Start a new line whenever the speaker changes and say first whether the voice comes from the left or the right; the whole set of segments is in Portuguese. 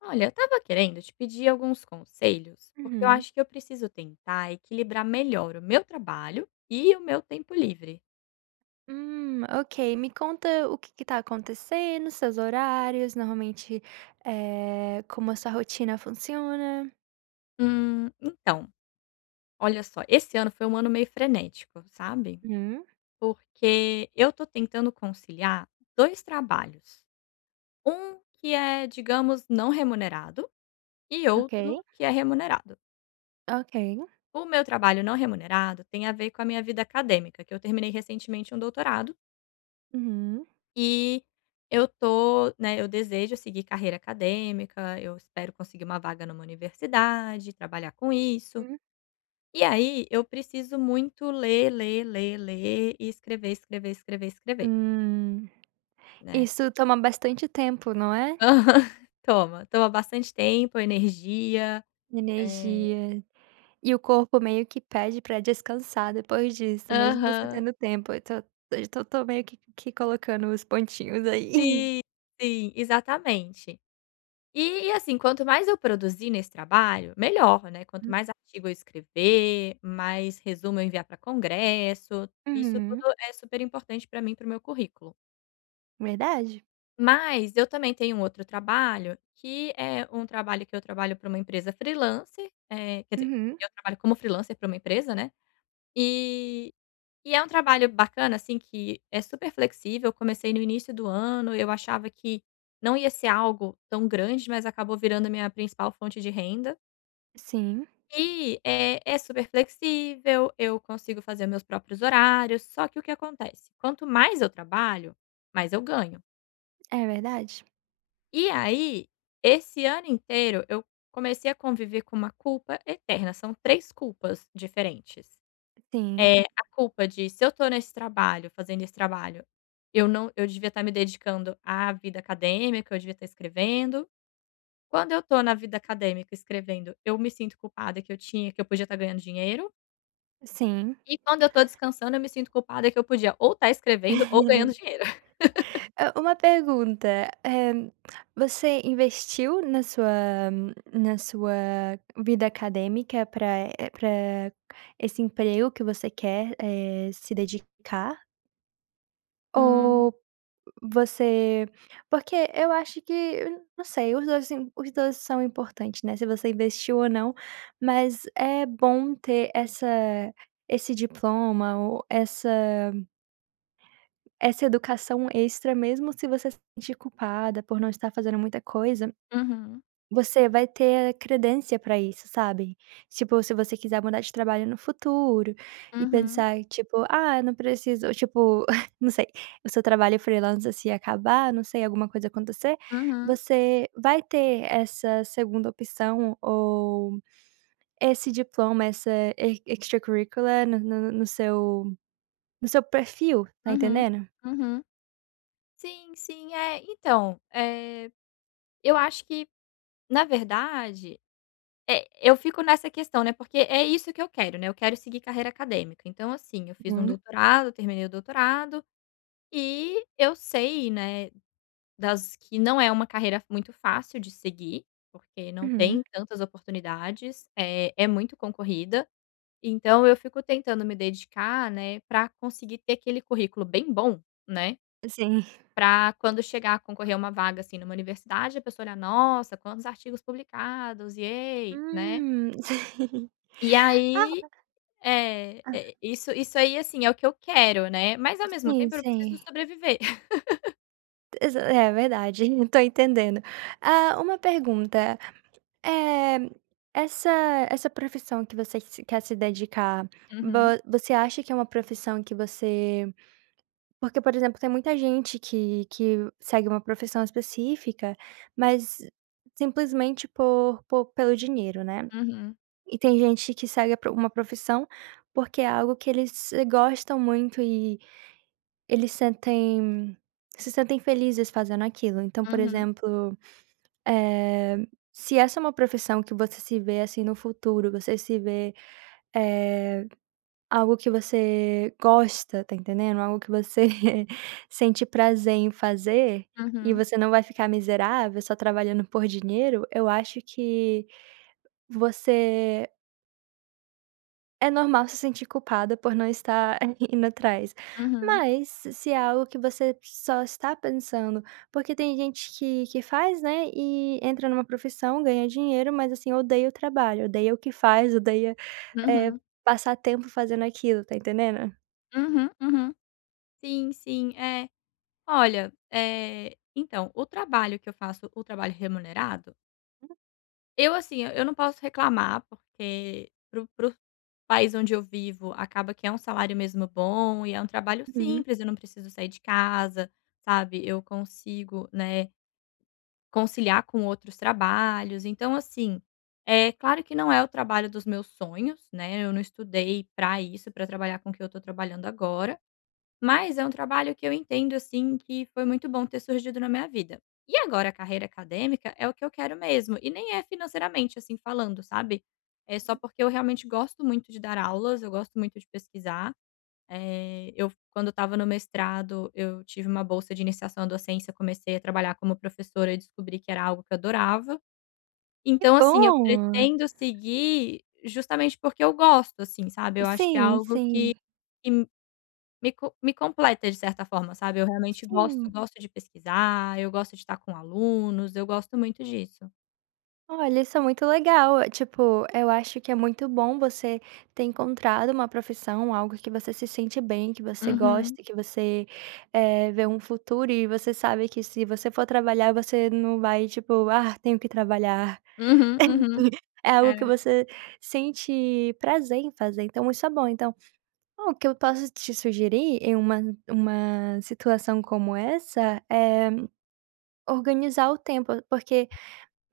left: Olha, eu estava querendo te pedir alguns conselhos, porque eu
right: Uhum.
left: acho que eu preciso tentar equilibrar melhor o meu trabalho e o meu tempo livre.
right: Ok. Me conta o que que tá acontecendo, seus horários, normalmente, como a sua rotina funciona.
left: Então, olha só, esse ano foi um ano meio frenético, sabe?
right: Uhum.
left: Porque eu tô tentando conciliar dois trabalhos. Um que é, digamos, não remunerado e
right: Ok,
left: outro que é remunerado.
right: ok.
left: O meu trabalho não remunerado tem a ver com a minha vida acadêmica, que eu terminei recentemente um doutorado.
right: Uhum.
left: E eu tô, né, eu desejo seguir carreira acadêmica, eu espero conseguir uma vaga numa universidade, trabalhar com isso.
right: Hum.
left: E aí eu preciso muito ler, ler, ler, ler e escrever, escrever, escrever, escrever,
right: Hum.
left: né.
right: Isso toma bastante tempo, não é?
left: Toma, toma bastante tempo, energia. Eh
right: Energia. E o corpo meio que pede pra descansar depois disso, mesmo você
left: Aham.
right: tendo tempo. Eu tô meio que colocando os pontinhos aí.
left: Sim, sim, exatamente. E assim, quanto mais eu produzir nesse trabalho, melhor, né. Quanto mais artigo eu escrever, mais resumo eu enviar para congresso, isso
right: Uhum.
left: tudo é super importante para mim, para o meu currículo.
right: Verdade.
left: Mas eu também tenho um outro trabalho, que é um trabalho que eu trabalho para uma empresa freelancer, quer dizer,
right: Uhum.
left: eu trabalho como freelancer para uma empresa, né, e e é um trabalho bacana, assim, que é super flexível. Eu comecei no início do ano, eu achava que não ia ser algo tão grande, mas acabou virando a minha principal fonte de renda.
right: Sim,
left: E, é super flexível, eu consigo fazer meus próprios horários, só que o que acontece, quanto mais eu trabalho, mais eu ganho.
right: é verdade.
left: E aí, esse ano inteiro eu comecei a conviver com uma culpa eterna, são 3 culpas diferentes.
right: Sim,
left: É, a culpa de se eu tô nesse trabalho, fazendo esse trabalho, eu não eu devia estar me dedicando à vida acadêmica, eu devia estar escrevendo. Quando eu tô na vida acadêmica escrevendo, eu me sinto culpada que eu podia estar ganhando dinheiro.
right: sim.
left: E quando eu tô descansando, eu me sinto culpada que eu podia ou estar escrevendo ou ganhando dinheiro.
right: Hã, uma pergunta, eh, você investiu na sua vida acadêmica para esse emprego que você quer, se dedicar?
left: Hum.
right: Ou você porque eu acho que não sei, os 2 são importantes, né, se você investiu ou não, mas é bom ter essa esse diploma ou essa educação extra. Mesmo se você se sentir culpada por não estar fazendo muita coisa,
left: Uhum.
right: você vai ter credência pra isso, sabe. Tipo, se você quiser mudar de trabalho no futuro e
left: Uhum.
right: pensar, tipo: "Ah, não preciso", ou tipo, não sei, o seu trabalho freelance se acabar, não sei, alguma coisa acontecer,
left: Uhum.
right: você vai ter essa segunda opção ou esse diploma, essa e extracurricular no seu perfil, tá
left: Uhum.
right: entendendo?
left: Uhum. Sim, sim. É, então, eu acho que, na verdade é, eu fico nessa questão, né, porque é isso que eu quero, né, eu quero seguir carreira acadêmica. Então, assim, eu fiz um
right: Uhum,
left: doutorado, terminei o doutorado e eu sei, né, das que não é uma carreira muito fácil de seguir, porque não
right: uhum,
left: tem tantas oportunidades, é muito concorrida. Então eu fico tentando me dedicar, né, para conseguir ter aquele currículo bem bom, né,
right: sim.
left: para quando chegar a concorrer a uma vaga, assim, numa universidade, a pessoa olhar: "Nossa, quantos artigos publicados, iê", né.
right: Sim.
left: E
right: Ah.
left: aí É, é isso aí, assim, é o que eu quero, né, mas ao mesmo
right: Sim,
left: tempo eu preciso
right: sim.
left: sobreviver.
right: Exa É verdade, tô entendendo. Ah, uma pergunta, é essa essa profissão que você se quer se dedicar, vo
left: Uhum,
right: você acha que é uma profissão que você... Porque, por exemplo, tem muita gente que segue uma profissão específica, mas simplesmente por pelo dinheiro, né.
left: uhum,
right: E tem gente que segue a pro uma profissão porque é algo que eles gostam muito. Eles sentem Se sentem felizes fazendo aquilo. Então, por
left: uhum,
right: exemplo, eh, se essa é uma profissão que você se vê, assim, no futuro, você se vê, eh, algo que você gosta, tá entendendo? Algo que você sente prazer em fazer, e
left: uhum,
right: você não vai ficar miserável só trabalhando por dinheiro. Eu acho que você é normal se sentir culpada por não estar indo atrás,
left: uhum,
right: mas se é algo que você só está pensando porque... Tem gente que faz, né, e entra numa profissão, ganha dinheiro, mas assim, odeia o trabalho, odeia o que faz, odeia, eh,
left: uhum,
right: passar tempo fazendo aquilo, tá entendendo?
left: uhum, uhum. Sim, sim, é. Olha, então, o trabalho que eu faço, o trabalho remunerado, eu, assim, eu não posso reclamar, porque para o país onde eu vivo, acaba que é um salário mesmo bom e é um trabalho
right: Uhum.
left: simples, eu não preciso sair de casa, sabe, eu consigo, né, conciliar com outros trabalhos. Então, assim, é claro que não é o trabalho dos meus sonhos, né, eu não estudei para isso, para trabalhar com o que eu estou trabalhando agora, mas é um trabalho que eu entendo, assim, que foi muito bom ter surgido na minha vida. E agora a carreira acadêmica é o que eu quero mesmo, e nem é financeiramente, assim, falando, sabe. É só porque eu realmente gosto muito de dar aulas, eu gosto muito de pesquisar, eu quando estava no mestrado, eu tive uma bolsa de iniciação à docência, comecei a trabalhar como professora e descobri que era algo que eu adorava.
right: Que
left: Então, assim, eu
right: bom!
left: pretendo seguir justamente porque eu gosto, assim, sabe. Eu acho que é
right: Sim,
left: algo que
right: sim.
left: que m- me co me completa de certa forma, sabe. Eu realmente gosto,
right: Sim.
left: gosto de pesquisar, eu gosto de estar com alunos, eu gosto muito disso.
right: Olha, isso é muito legal. Eh, tipo, eu acho que é muito bom você ter encontrado uma profissão, algo que você se sente bem, que você
left: Uhum.
right: gosta, que você, vê um futuro e você sabe que se você for trabalhar, você não vai, tipo: "Ah, tenho que trabalhar".
left: Uhum, uhum.
right: É algo
left: É.
right: que você sente prazer em fazer, então isso é bom. Então, o que eu posso te sugerir em uma situação como essa é organizar o tempo. Porque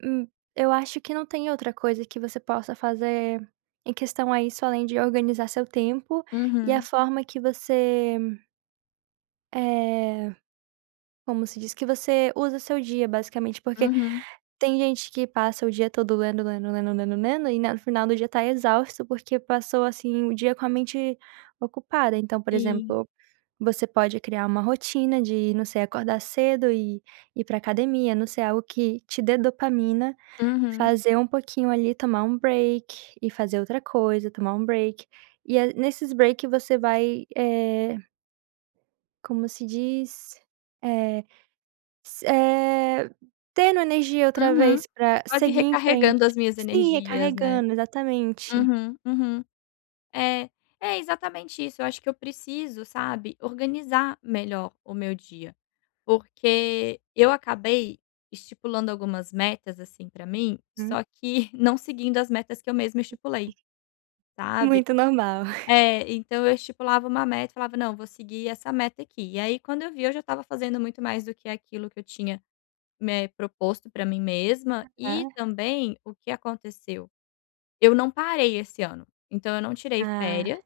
right: hum, eu acho que não tem outra coisa que você possa fazer em questão a isso, além de organizar seu tempo e a
left: Uhum,
right: forma que você, eh, como se diz? Que você usa seu dia, basicamente. Porque
left: uhum.
right: tem gente que passa o dia todo lendo, lendo, lendo, lendo, lendo, e no final do dia tá exausto porque passou, assim, o dia com a mente ocupada. Então, por
left: Sim.
right: exemplo, você pode criar uma rotina de, não sei, acordar cedo e ir pra academia, não sei, algo que te dê dopamina.
left: Uhum.
right: Fazer um pouquinho ali, tomar um break e fazer outra coisa, tomar um break. E é nesses break você vai, como se diz? Eh, s eh, tendo energia outra
left: Uhum.
right: vez pra
left: Quase
right: seguir em frente.
left: recarregando as minhas
right: Sim,
left: energias, né.
right: recarregando, exatamente.
left: Uhum, uhum. É, é exatamente isso, eu acho que eu preciso, sabe, organizar melhor o meu dia, porque eu acabei estipulando algumas metas, assim, pra mim,
right: Uhum.
left: só que não seguindo as metas que eu mesma estipulei, sabe.
right: Muito normal.
left: É, então eu estipulava uma meta e falava: "Não, vou seguir essa meta aqui". E aí quando eu vi eu já estava fazendo muito mais do que aquilo que eu tinha, né, proposto para mim mesma e
right: Ah,
left: também o que aconteceu? Eu não parei esse ano, então eu não tirei
right: ah,
left: férias,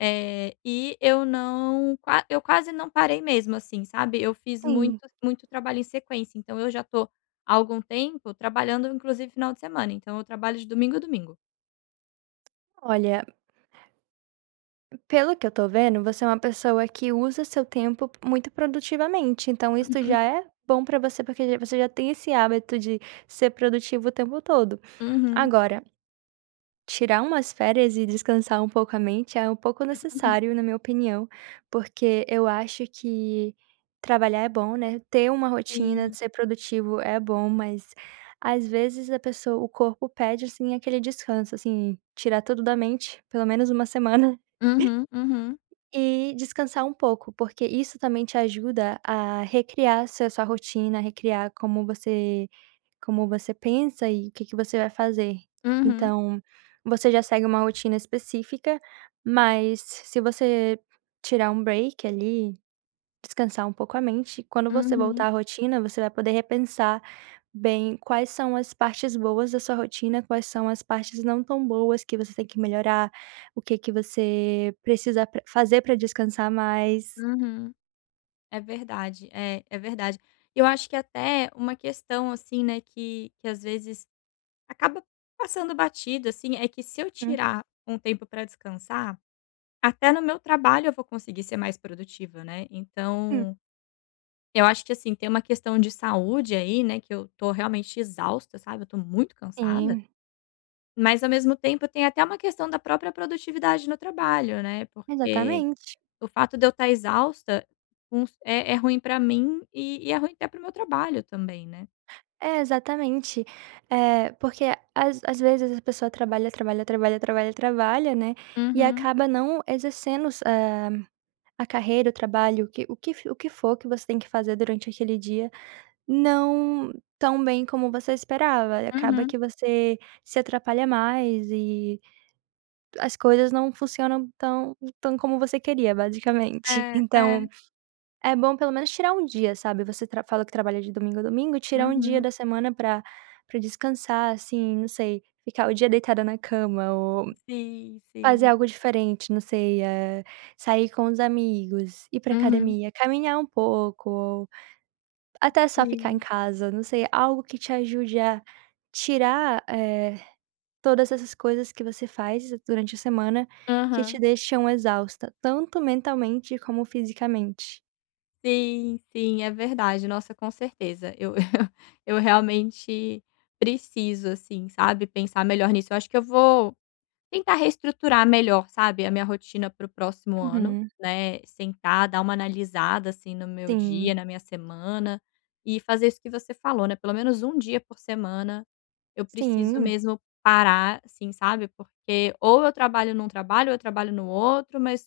left: e eu quase não parei mesmo, assim, sabe. Eu fiz muito
right: sim.
left: muito trabalho em sequência, então eu já tô há algum tempo trabalhando inclusive final de semana, então eu trabalho de domingo a domingo.
right: Olha, pelo que eu tô vendo, você é uma pessoa que usa seu tempo muito produtivamente, então isso
left: Uhum.
right: já é bom pra você, porque já- você já tem esse hábito de ser produtivo o tempo todo.
left: Uhum.
right: Agora, tirar umas férias e descansar um pouco a mente é um pouco necessário, na minha opinião, porque eu acho que trabalhar é bom, né? Ter uma rotina,
left: Sim.
right: ser produtivo é bom, mas às vezes a pessoa, o corpo pede assim aquele descanso, assim, tirar tudo da mente, pelo menos uma semana.
left: Uhum, uhum,
right: E descansar um pouco, porque isso também te ajuda a recriar se sua rotina, recriar como você pensa e o que que você vai fazer.
left: uhum,
right: Então, você já segue uma rotina específica, mas se você tirar um break ali, descansar um pouco a mente, quando você voltar
left: uhum,
right: à rotina, você vai poder repensar bem quais são as partes boas da sua rotina, quais são as partes não tão boas que você tem que melhorar, o que que você precisa pra fazer para descansar mais.
left: uhum. É verdade, é, é verdade. Eu acho que até uma questão assim, né, que às vezes acaba passando batido, assim, é que se eu tirar um tempo para descansar, até no meu trabalho eu vou conseguir ser mais produtiva, né?
right: Uhum.
left: Então, eu acho que assim, tem uma questão de saúde aí, né, que eu tô realmente exausta, sabe? Eu tô muito cansada,
right: Sim,
left: mas ao mesmo tempo tem até uma questão da própria produtividade no trabalho, né? Porque
right: exatamente.
left: o fato de eu estar exausta, uns é é ruim pra mim e é ruim até para meu trabalho também, né.
right: É, exatamente. É porque às vezes a pessoa trabalha, trabalha, trabalha, trabalha, trabalha, né, e
left: Uhum,
right: acaba não exercendo s a carreira, o trabalho, o que for que você tem que fazer durante aquele dia não tão bem como você esperava. Acaba
left: uhum.
right: que você se atrapalha mais e as coisas não funcionam tão como você queria, basicamente.
left: É, é.
right: Então, é bom pelo menos tirar um dia, sabe, você tra falou que trabalha de domingo a domingo, tirar um dia
left: Uhum.
right: da semana pra descansar, assim, não sei, ficar o dia deitada na cama ou
left: Sim,
right: fazer
left: sim.
right: algo diferente, não sei, sair com os amigos, ir pra
left: Uhum.
right: academia, caminhar um pouco, até só ficar em
left: Sim.
right: casa, não sei, algo que te ajude a tirar, todas essas coisas que você faz durante a semana que te
left: Aham.
right: deixam exausta, tanto mentalmente como fisicamente.
left: Sim, sim, é verdade. Nossa, com certeza. Eu eu realmente preciso, assim, sabe, pensar melhor nisso. Eu acho que eu vou tentar reestruturar melhor, sabe, a minha rotina para o próximo ano,
right: Uhum.
left: né, sentar, dar uma analisada, assim, no meu dia,
right: Sim,
left: na minha semana, e fazer isso que você falou, né, pelo menos um dia por semana, eu preciso
right: sim.
left: mesmo parar, assim, sabe, porque ou eu trabalho num trabalho ou eu trabalho no outro, mas,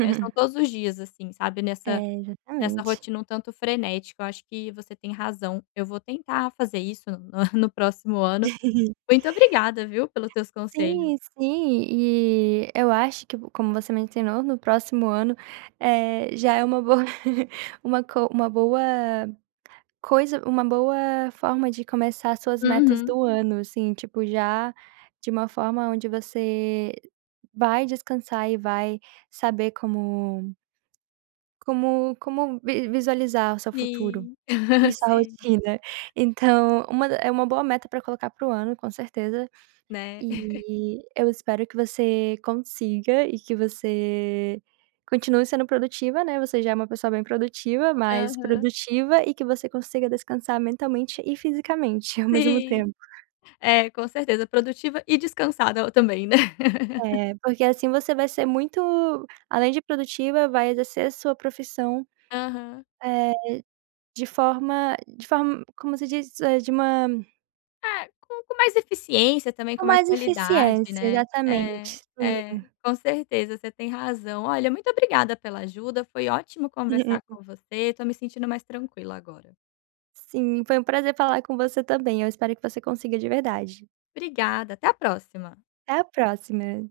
left: são todos os dias, assim, sabe, nessa
right: É,
left: nessa
right: exatamente.
left: rotina um tanto frenética, eu acho que você tem razão, eu vou tentar fazer isso no no próximo ano. Muito obrigada, viu, pelos teus conselhos.
right: Sim, sim, e eu acho que, como você mencionou, no próximo ano, já é uma boa uma boa Coisa uma boa forma de começar suas metas
left: Uhum.
right: do ano, assim, tipo, já de uma forma onde você vai descansar e vai saber como vi visualizar o seu futuro
left: Sim,
right: e sua
left: sim,
right: rotina. Então, uma boa meta para colocar para o ano, com certeza.
left: né.
right: E eu espero que você consiga e que você continue sendo produtiva, né, você já é uma pessoa bem produtiva, mas
left: Aham.
right: produtiva e que você consiga descansar mentalmente e fisicamente ao mesmo
left: Sim.
right: tempo.
left: É, com certeza, produtiva e descansada também, né.
right: É, porque assim você vai ser muito além de produtiva, vai exercer a sua profissão,
left: Aham.
right: eh, de forma como se diz? Eh, de uma
left: É, com mais eficiência também,
right: Com
left: com mais
right: mais
left: qualidade,
right: eficiência,
left: né. É,
right: exatamente, sim.
left: é, com certeza, você tem razão. Olha, muito obrigada pela ajuda, foi ótimo conversar com você, tô me sentindo mais tranquila agora.
right: Sim, foi um prazer falar com você também, eu espero que você consiga de verdade.
left: Obrigada, até a próxima.
right: Até a próxima.